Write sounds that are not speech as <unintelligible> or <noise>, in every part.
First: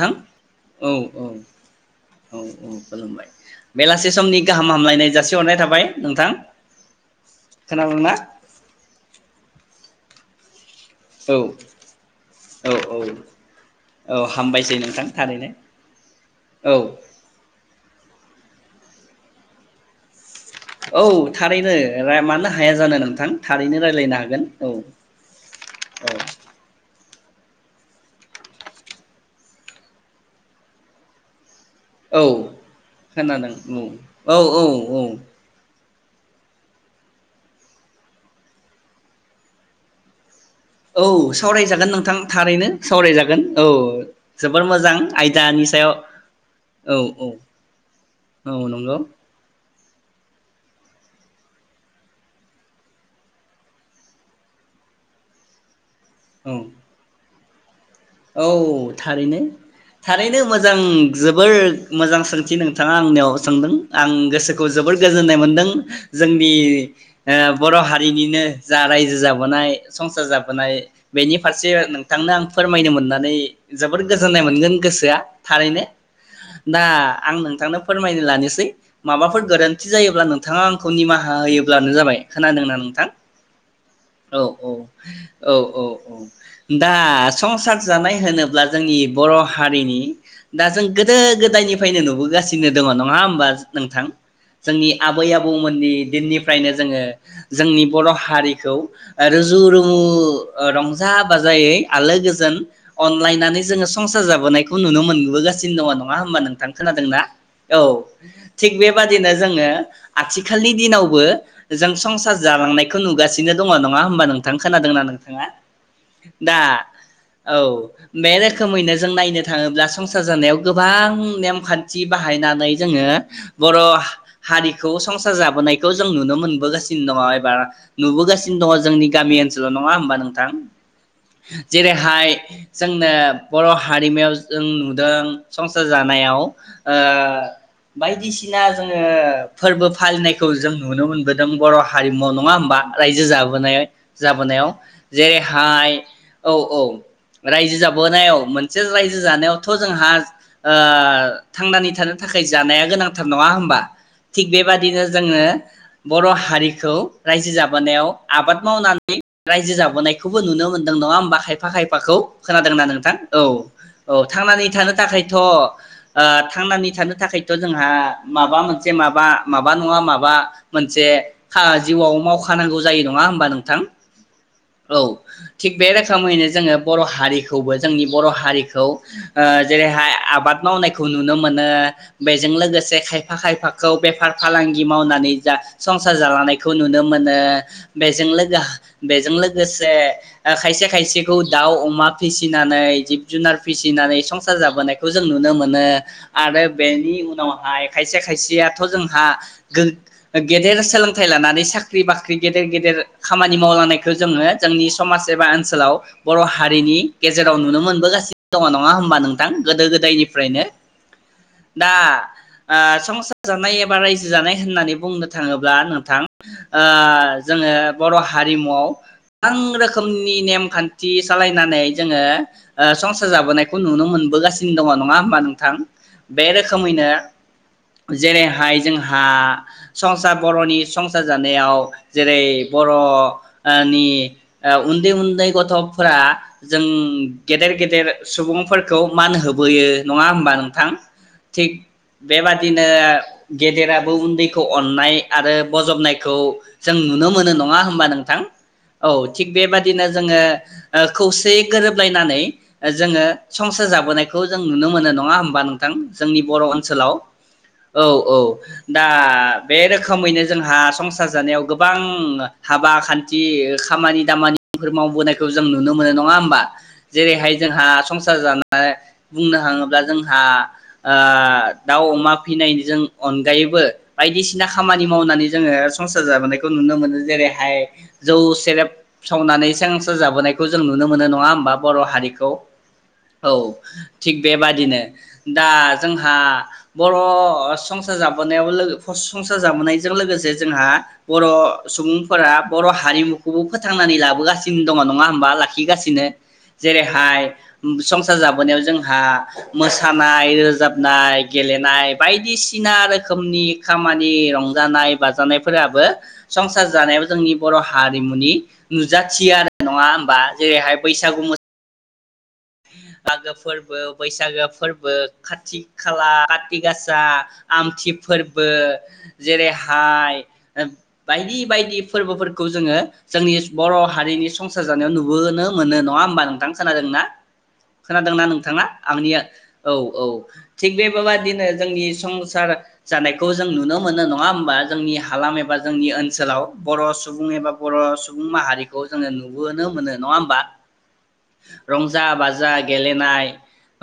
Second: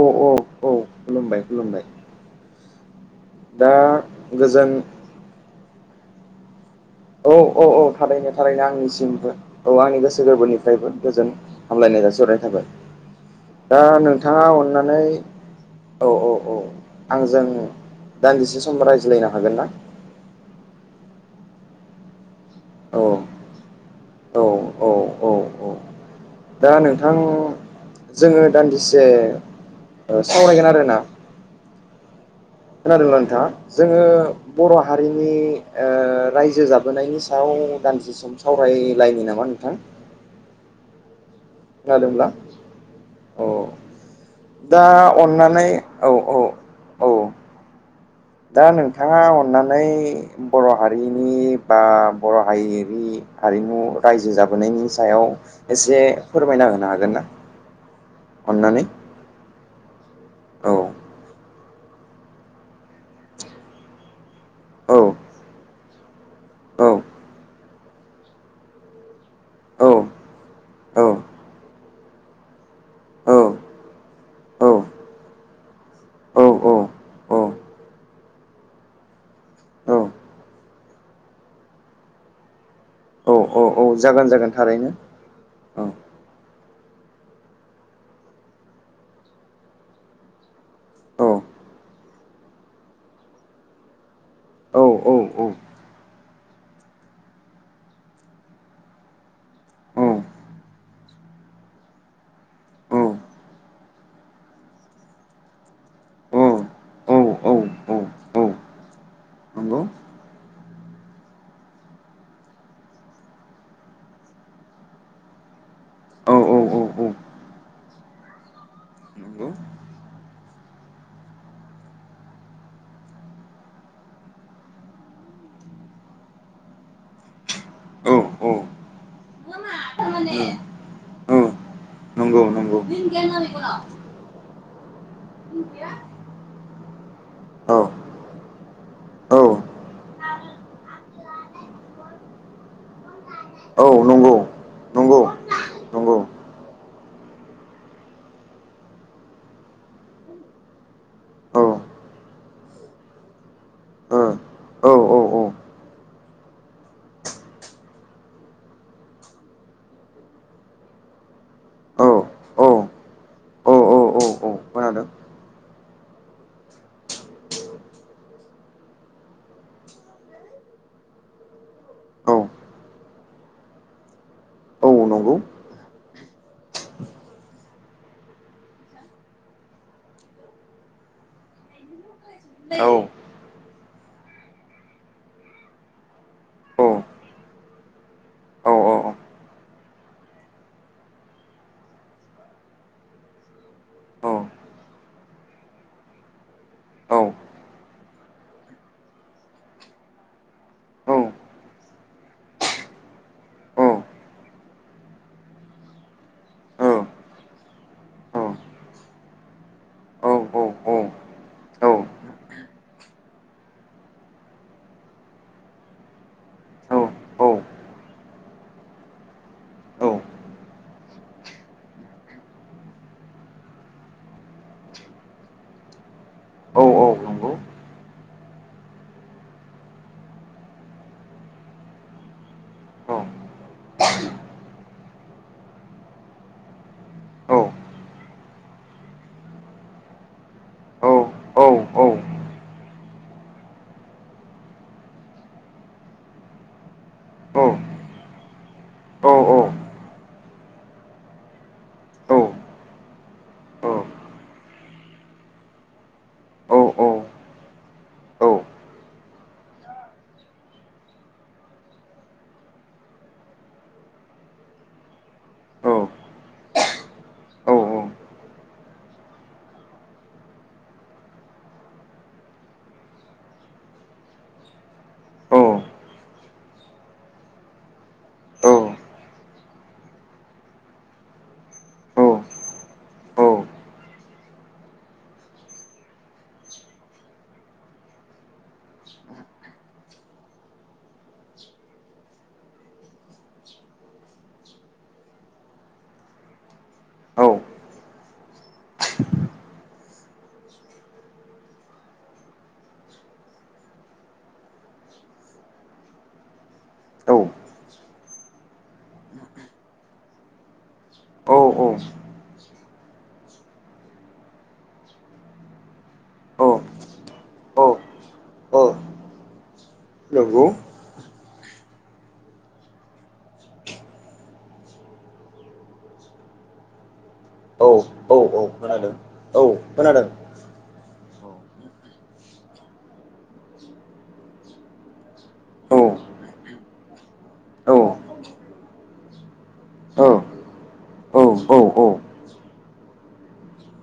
औ औ औ औ खुलुमबाय खुलुमबाय औ औ खुलुमबाय दा बेलासे समनि गोजोन गाहाम हामलायनाय जासिहरनाय थाबाय नोंथां। औ-औ-औ खोनादोंना थारैनो थारैनो आंनिसिमबो औ आंनि गोसो <unintelligible> जेबो गोजोन औ हामलायनाय जासिहरनाय थाबाय औ औ दा औ नोंथाङा हामबायसै अननानै नोंथां थारैनो औ औ औ आंजों दान्दिसे समब रायज्लायनो हागोन ना औ थारैनो मानोना हाया जानो औ नोंथां थारैनो रायज्लायनो हागोन औ औ। दा नोंथां जोङो दान्दिसे ओ सावरायगोन आरोना? औ खोनादोंना नोंथाङा? खोनादों जोंङो औ औ बर' औ हारिनि ओ रायजो जाबोनायनि सायाव दानदिसे सम सावरायलायनो नामा नोंथां औ सावरायजागोन नोंथां खोनादोंब्ला थारैनो सावरायजागोन औ जोबोर दा मोजां अननानै आयदानि सायाव औ औ औ औ-औ दा नोंथाङा अननानै फाय बर' हारिनि बा बर'हारिनि हारिमु रायजो जाबोनायनि सायाव एस जे औ फोरमायना होनो हागोन ना अननानै औ थारैनो थारैनो औ मोजां जोबोर। मोजां सोंथि नोंथाङा आंनियाव सोंदों आं गोसो खौ जोबोर औ गोजोननाय मोनदों। जोंनि औ ओ बर हारिनिनो जा रायजो जाबोनाय औ संसार जाबोनाय औ बेनि फारसे नोंथांनो आं फोरमा फोरमायनो मोननानै औ जोबोद गोजोननाय औ मोनगोन गोसोआ थारैनो औ दा आं नोंथांनो फोरमायनो लानोसै माबाफोर गोरोन्थि जायोब्ला नोंथाङा आंखौ निमाहा होयोब्लानो जाबाय खोनादों ना नोंथां। औ औ औ जागोन औ जागोन औ थारैनो औ औ औ दास संसार जानाय होनोब्ला जोंनि बर हारिनि दा जों गोदो औ गोदायनिफ्रायनो नुबोगासिनो दङ नङा होमबा नोंथां औ जोंनि औ आबै औ आबौमोननि दिननिफ्रायनो जोङो जोंनि बर हारिखौ रुजु रुमु औ रंजा बाजायै आलो गोज जोन अनलाइनानै जोङो संसार जाबोनायखौ नुनो मोनबोगासिनो दङ नङा होमबा नोंथां खोनादोंना औ थिग बेबादिनो जोङो नंगौ आथिखालनि दिनावबो जों संसार जालांनायखौ नुगासिनो दङ नङा होमबा नोंथां खोनादोंना नोंथाङा औ दा औ औ औ औ बे रोखोमैनो जों नायनो नंगौ थाङोब्ला संसार जानायाव गोबां नेमखान्थि बाहायनानै जोङो बर हारिखौ संसार जाबोनायखौ जों नुनो मोनबोगासिनो दङ एबा औ औ नुबोगासिनो दङ जोंनि गामि ओनसोलाव नङा होमबा नोंथां? जेरै हाय नंगौ नंगौ जोंनो बर हारिमायाव जों नु दों संसार जानायाव ओ औ बायदिसि ना जोङो औ फोर्बो फालिनायखौ जों नुनो मोनबोदों बर' हारिमुआव नङा होमबा रायजो जाबोनाय नंगौ जाबोनायाव नंगौ नंगौ जेरैहाय औ औ। रायजो जाबोनायाव मोनसे रायजो जानायावथ जोंहा ओ औ ओ औ थांनानै थानो थाखाय जानाया गोनांथार नङा होमबा थिग औ बेबादिनो औ जोङो बर हारिखौ रायजो जाबोनायाव आबाद मावनानै रायजो जाबोनायखौबो नुनो मोनदों नङा होमबा खायफा खायफ खोमाखौ औ खोनादोंना नोंथां औ औ थांनानै थानो थाखायथ' ओ थांनानै थानो थाखायथ' जोंहा माबा मोनसे माबा माबा नङा माबा मोनसे जिउआव मावखानांगौ जायो नङा होनबा नोंथां औ थिग बे रोखोमैनो जोङो। बर हारिखौबो जोंनि बर हारिखौ जेरैहाय आबाद मावनायखौ नुनो मोनो। बेजों औ लोगोसे खायफा खायफा खौ बेफार फालांगि मावनानै जा संसार जालानायखौ औ नुनो मोनो बेजों लोगो औ औ बेजों लोगोसे खायसे खायसेखौ दाउ अमा फिसिनानै जिब जुनार फिसिनानै औ संसार जाबोनायखौ जों नुनो मोनो आरो बेनि औ उनावहाय खायसे खायसेयाथ' जोंहा गो गेदेर औ सोलोंथाइ लानानै साख्रि बाख्रि गेदेर गेदेर खामानि औ मावलांनायखौ जोङो जोंनि समाज एबा ओनसोलाव। बर हारिनि नंगौ औ गेजेराव नुनो मोनबोगासिनो दङ औ नङा होमबा नोंथां गोदो औ गोदायनिफ्रायनो दा ओ संसार जानाय एबा रायजो जानाय होननानै बुंनो थाङोब्ला नोंथां ओ जोङो बर हारिमुआव गोबां रोखोमनि नेमखा थि सालायनानै जोङो ओ संसार जाबोनायखौ नुनो मोनबोगासिनो दङ नङा होमबा नोंथां? बे रोखोमैनो जेरैहाय जोंहा संसार बर'नि संसार जानायाव जेरै बर'ओ नि उन्दै उन्दै गथ'। फोरा जों गेदेर गेदेर सुबुंफोरखौ मान होबोयो नङा होमबा नोंथां थिग औ बेबादि बिदिनो गेदेराबो उन्दैखौ अननाय आरो बजबनायखौ जों नुनो मोनो औ औ नङा हबा नोंथां औ थिग बेबादिनो जोङो ओ खौसेयै गोरोबलायनानै जोङो संसार जाबोनायखौ जों नुनो मोनो नङा हबा नोंथां जोंनि बर' ओनसोलाव औ औ दा बे रोखोमैनो जोंहा संसार जानायाव गोबां हाबा खान्थि खामानि दामानिफोर मावबोनायखौ नुनो मोनो नङा होमबा? जेरैहाय जोंहा संसार जानाय बुंनो थाङोब्ला जोंहा ओ दाउ अमा फिनायनि जों अनगायैबो बायदिसिना खामानि मावनानै जोङो संसार जाबोनाय नुनो मोनो जेरैहाय जौ सेरेब सावनानै सें सार जाबोनाय जों नुनो मोनो नङा होमबा बर हारिखौ औ थिग बेबादिनो दा जोंहा बर संसार जाब <unintelligible> संसार जाबोनाय जों लोगोसे जोंहा बर सुबुं। फोरा बर' हारिमुखौबो फोथांनानै लाबोगासिनो दङ नङा। मा लाखिगासिनो। जेरैहाय संसार जाबोनायाव जोंहा मोस मोसानाय रोजाबनाय गेलेनाय बायदिसिना रोखोमनि खामानि रंजानाय बाजानायफोराबो संसार जानायाव जोंनि बर' हाद मुनि नुजाथियो आरो नङा बा जेरैहाय बैसागु औ औ। मागो फोरबो बैसागो फोरबो खाथि खाला खाथि गासा आमथि फोरबो जेरै हाय नंगौ <unintelligible> बायदि बेबायदि फोरबोफोरखौ जोङो जोंनि बर' हारिनि संसार जानायाव नुबोनो मोनो नङा होमबा नोंथां खोनादोंना? औ औ खोनादोंना औ नोंथाङा खोनादों आंनिया औ औ खोनादों थिग बे औ बेबादिनो जोंनि संसार जानायखौ जों नुनो मोनो नङा होमबा जोंनि हालाम एबा औ जोंनि ओनसोलाव बर' सुबुं एबा औ बर' सुबुं माहारिखौ जोङो नुबोनो मोनो औ नङा होमबा। औ औ रंजा बाजा गेलेनाय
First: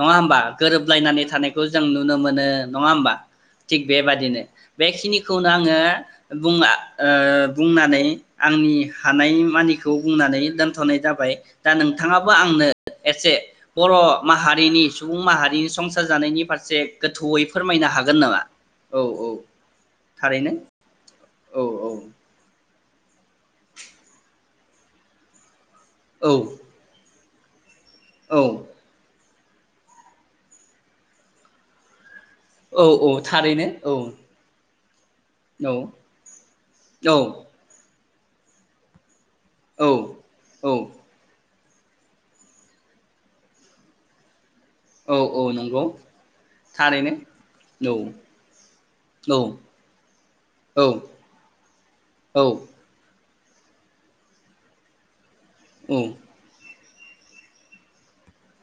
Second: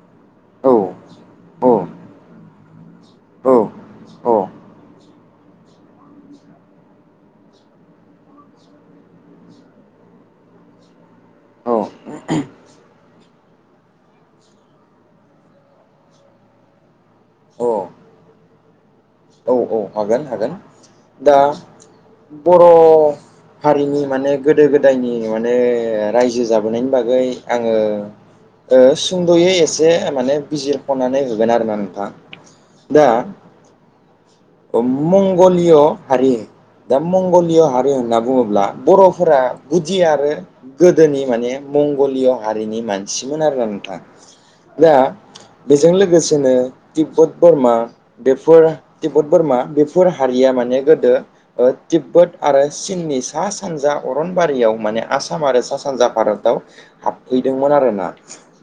नङा होमबा गोरोबलायनानै थानायखौ जों औ नुनो मोनो नङा होमबा थिग बेबादिनो बेखिनिखौनो आंङो बुङा ओ बुंनानै आंनि हानाय मानिखौ बुंनानै दोनथनाय जाबाय दा नों थाङाबो आंनो एसे बर' माहारिनि सुबुं माहारिनि संसार जानायनि फारसे गोथौयै फोरमायनो हागोन नामा? औ औ। हागोन थारैनो हागोन दा औ औ बर' हारिनि माने गोदो गोदायनि मानो ओ औ रायजो जाबोनायनि बागै आंङो औ ओ सुंदयै एसे आमाने बिजिरखनानै होगोन आरोना नोंथां औ औ थारैनो औ अम मंगलिय औ हारि दा औ मंगलिय हारि होनना बुङोब्ला बर' फोरा गुदि आरो औ औ गोदोनि माने मंगलिय हारिनि मानसिमोन आरोना नोंथां । दा औ औ नंगौ बेजों लोगोसेनो तिब्बत बरमा थारैनो बेफोर बद औ बोरमा बेफोर हारिया माने औ गोदो तिब्बत औ आरो सिन। नि सा सानजा अरनबारियाव माने आसा साम आरो सा सानजा भारतआव हाबफैदोंमोन आरोना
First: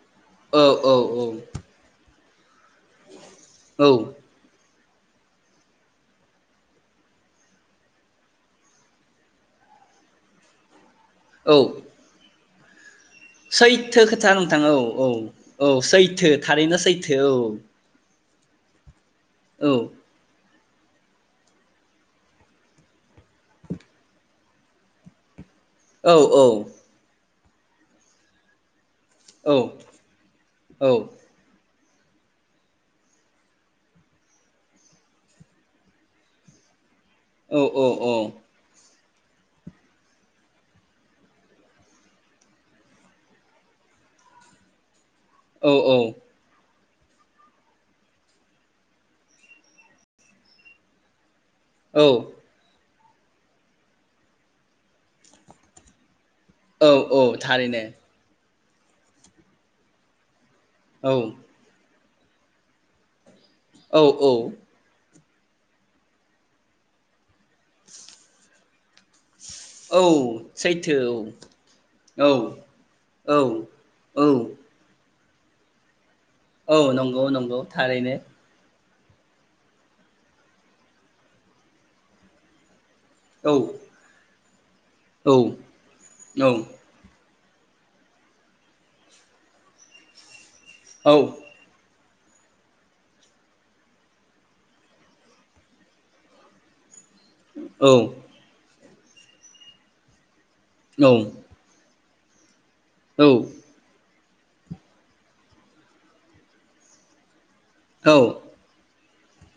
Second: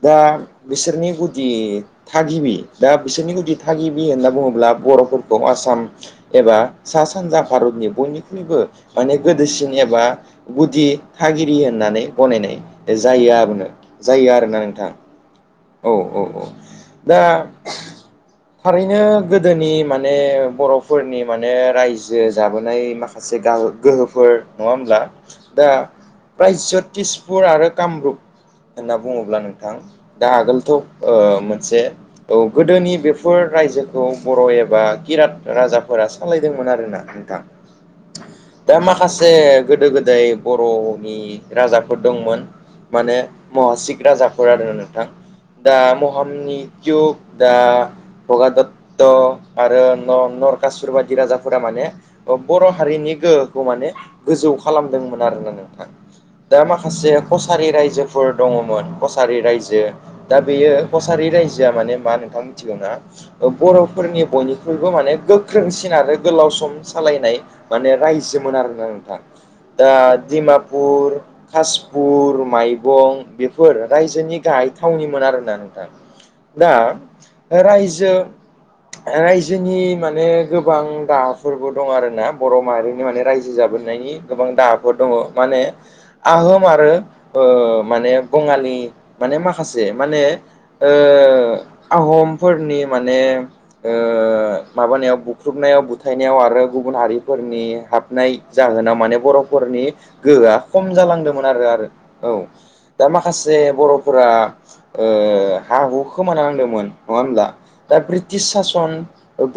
दा औ बिसोरनि गुदि थागिबि दा बिसोरनिखौ औ थागिबि होनना बुङोब्ला बर'फोर औ आसाम एबा सा सानजा भारतनि बयनिख्रुइबो माने गोदोसिन एबा गुदि औ थागिरि होननानै गनायनाय जायो आरोनो सैथो खोथा जायो नोंथां आरोना औ औ औ सैथो थारैनो दा सैथो औ थारैनो गोदोनि मा ओ बरफोरनि माने रायजो जाबोनाय माखासे गाहो गोहोफोर नङा होमब्ला दा औ औ फ्राय <unintelligible> फुर आरो कामरुप होनना बुङोब्ला औ नोंथां दा आगोलथ औ ओ मोनसे औ गोदोनि बेफोर रायजोखौ बर' एबा खिराट राजाफोरा सालायदोंमोन आरोना। नोंथां औ दा माखासे ससे गोदो गोदाय बरनि राजाफोर दंमोन माने महासिक राजाफोर आरो नोंथां दा औ औ महामनि जग दा प्रगा दतत आरो नरकासुर बायदि राजा फ्रा माने बर'हारिनि गोहोखौ माने गोजौ खालामदोंमोन आरोना नोंथां। दा माखासे औ औ कसारि थारैनो रायजोफोर दङमोन कसारि रायजो दा बेयो औ कसारि रायजोआ माने मा नोंथां मिथिगौ ना? ओ औ बर'फोरनि औ बयनिख्रुइबो माने गोख्रोंसिन आरो गोलाव सम सालायनाय माने रायजोमोन आरो <unintelligible> नोंथां दा औ सैथो डिमापुर औ कासपुर माइबं औ बेफोर औ रायजोनि गाहाय थावनिमोन आरो <unintelligible> दा औ नंगौ नंगौ रायजो थारैनो रायजोनि माने गोबां दाफोरबो दं आरो ना बर माहारिनि माने रायजो औ जाबोनायनायनि गोबां दाहाफोर दङ माने औ आहोम आरो ओ माने बङालि माने माखासे माने ओ औ आहमफोरनि माने ओ माबानायाव बुख्रुबनायाव बुथायनायाव आरो गुबुन हारि फोरनि औ हाबनाय जाहोनाव माने बरफोरनि गोहोआ खम जालांदोंमोन आरो आरो औ दा औ माखासे बर फोरा ओ हा हु खोमानांदोंमोन नङा होमब्ला दा औ ब्रिटिश सास ओ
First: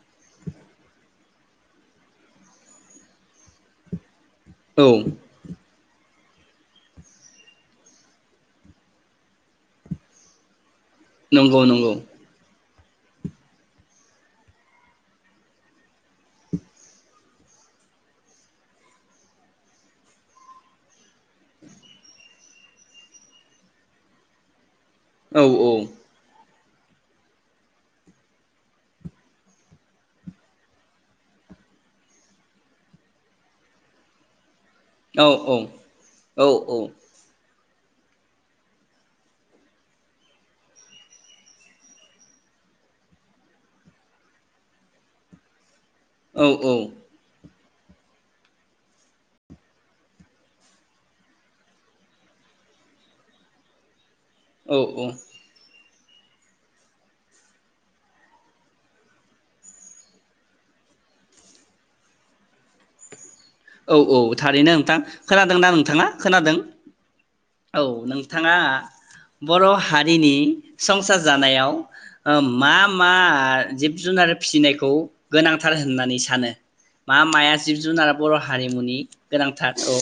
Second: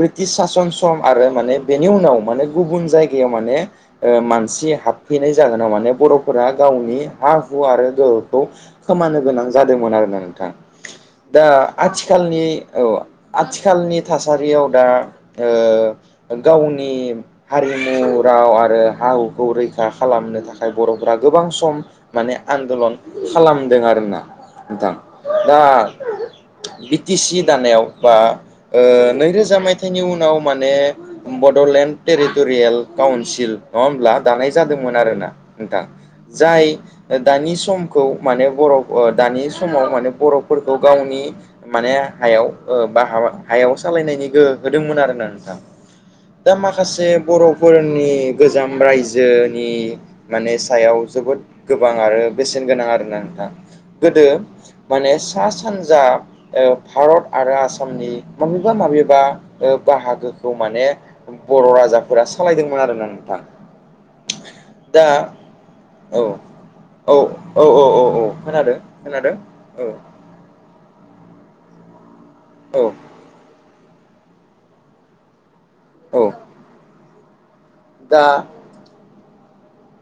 ब्रिटिश सासन सम आरो माने बेनि उनाव माने गुबुन जायगायाव माने ओ मान सि औ हाबफैनाय जागोन नाव माने बर' फोरा गावनि हा हु आरो गोहोखौ खोमानो गोनां जादोंमोन आरोना नोंथां। दा नंगौ नंगौ आथिखालनि औ आथिखालनि थासारियाव दा ओ गावनि हारिमु राव आरो हा हुखौ रैखा खालामनो थाखाय बर'फोरा गोबां सम माने आन्दलन खालामदों आरोना। नोंथां औ दा बि टि सि दानायाव बा। ओ नैरोजा मायथाइनि उनाव माने बडलेण्ड टेरिटरियेल काउन्सिल नङा होमब्ला दानाय जादोंमोन औ आरोना नोंथां औ जाय ओ दानि समखौ माने बर ओ दानि समाव माने बर'फोरखौ गावनि माने हायाव ओ बा हा <inaudible> हायाव सालायनायनि गोहो होदोंमोन आरोना नोंथां। दा माखासे बर' फोरनि गोजाम रायजोनि माने सायाव जोबोद गोबां आरो बेसेन गोनां आरोना नोंथां। गोदो औ माने सा सान जा ओ भारत आरो आसामनि। माबेबा माबेबा ओ‌ बाहागोखौ माने बर' राजाफोरा सालायदोंमोन आरोना नोंथां। औ औ थारैनो नोंथां दा खोनादोंना नोंथाङा औ खोनादों औ नोंथाङा बर हारिनि सं सार जानायाव ओ मा औ मा जिब जुनार फिसिनायखौ गोनां थार होननानै औ सानो। मा माया जिब जु दा बर हारिमुनि। गोनांथार औ।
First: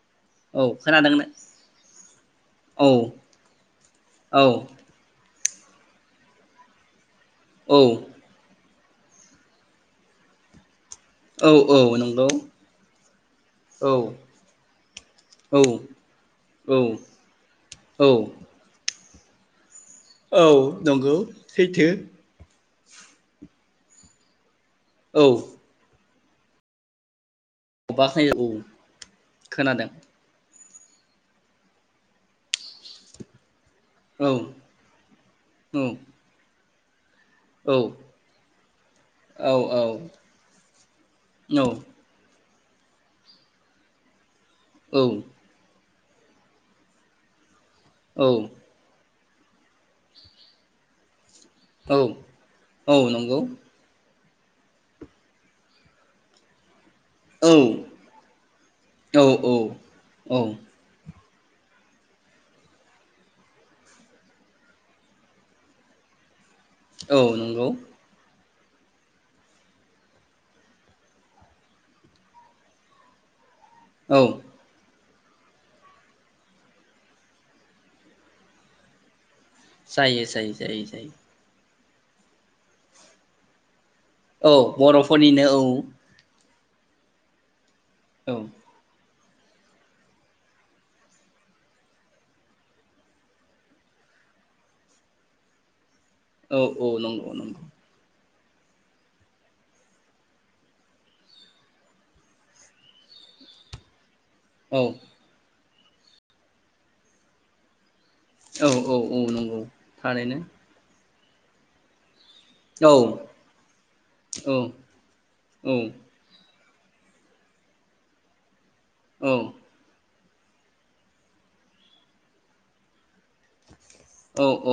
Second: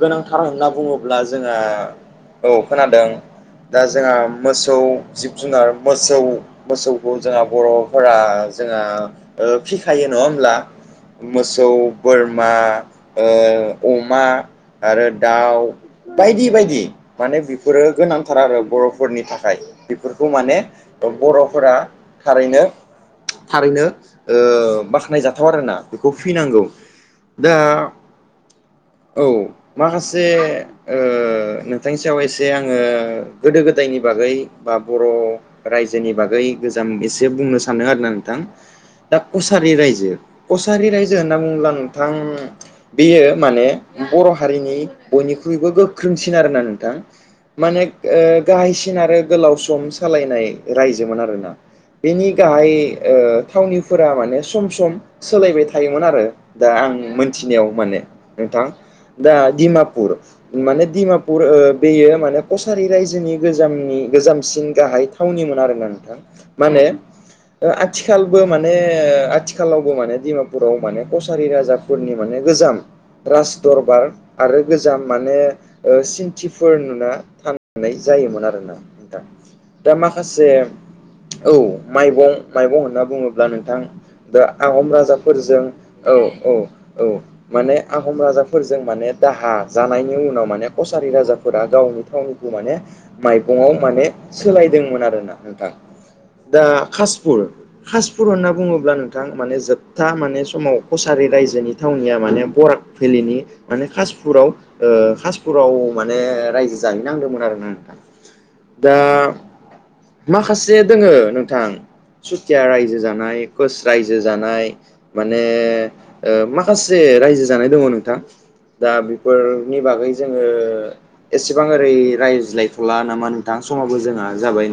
गोनांथार औ होनना बुङोब्ला खोनादोंनो जोंहा औ खोनादों दा जोंहा औ मोसौ जिब जुनार मोसौ मोसौ जोंहा औ बर'फोरा। जोंहा फिखायो, नङा होमब्ला? औ मोसौ औ नंगौ बोरमा ओ औ अमा आरो औ दाउ बायदि बायदि औ माने बेफोरो औ गोनांथार आरो बर' बर'फोरनि थाखाय बेफोरखौ औ माने नंगौ बरफोरा सैथो थारैनो थारैनो ओ बाख्नाय औ जाथाव आरोना बे कफि नांगौ दा बाख्नाय औ औ खोनादों माखासे ओ नोंथांनि सायाव एसे आङो गोदो गोद गोदायनि औ बागै बा बर'‌ औ रायजोनि बागै गोजाम इस बुंनो औ सानदों आरो ना नोंथां दा औ कसारि रायजो कसारि रायजो होनना बुङोब्ला नोंथां बेयो माने बर' हारिनि बयनिख्रुइबो गो गोख्रोंसिन आरोना नोंथां। माने औ ओ गाहायसिन आरो गोलाव सम सालायनाय रायजोमोन आरोना औ बेनि गाहाय औ नंगौ ओ थावनिफोरा माने सम सम सोलायबाय थायोमोन आरो दा आं औ मोनथिनायाव माने नोंथां औ दिमापुर औ माने दि <unintelligible> पुर बेयो माने कसारि रायजोनि गोजनि गोजामसिन गाहाय थावनिमोन आरोना नोंथां। माने औ नंगौ आथिखाल बो माने आथिखालावबो माने डिमापुराव माने कसारि राजाफोरनि माने गोजाम राज दरबा औ आरो गोजाम माने ओ सिनथिफोर नुना था <unintelligible> नाय जायोमोन आरोना नोंथां। दा जायो माखासे जायो जायो जायो औ माइबं माइबं होनना बुङोब्ला नोंथां दा औ आहम बर'फोरनिनो राजाफोरजों औ औ। औ माने आहम औ राजाफोर माने दाहा जानायनि उनाव माने कसारि राजाफोरा गावनि थावनिखौ माने <unintelligible> माइबंयाव माने सोलायदोंमोन आरोना नोंथां औ दा औ नंगौ कासपुर नंगौ कास <inaudible> फुर होनना बुङोब्ला नोंथां माने जोबथा माने समाव कसारि रायजोनि थावनिया माने बराग भेलिनि माने खास <inaudible> पुराव औ ओ कासपुराव। माने रायजो जाहैनांदोंमोन आरोना नोंथां। औ औ दा औ नंगौ थारैनो माखासे दोङो नोंथां सुथिया औ रायजो जानाय कुस रायजो औ जानाय माने ओ मा खासे रायजो जानाय दङ नोंथां दा औ बेफोरनि बागै जोङो एसेबां ओरै रायज्लायथला नामा नोंथां समाबो जोंहा औ जाबाय औ नङा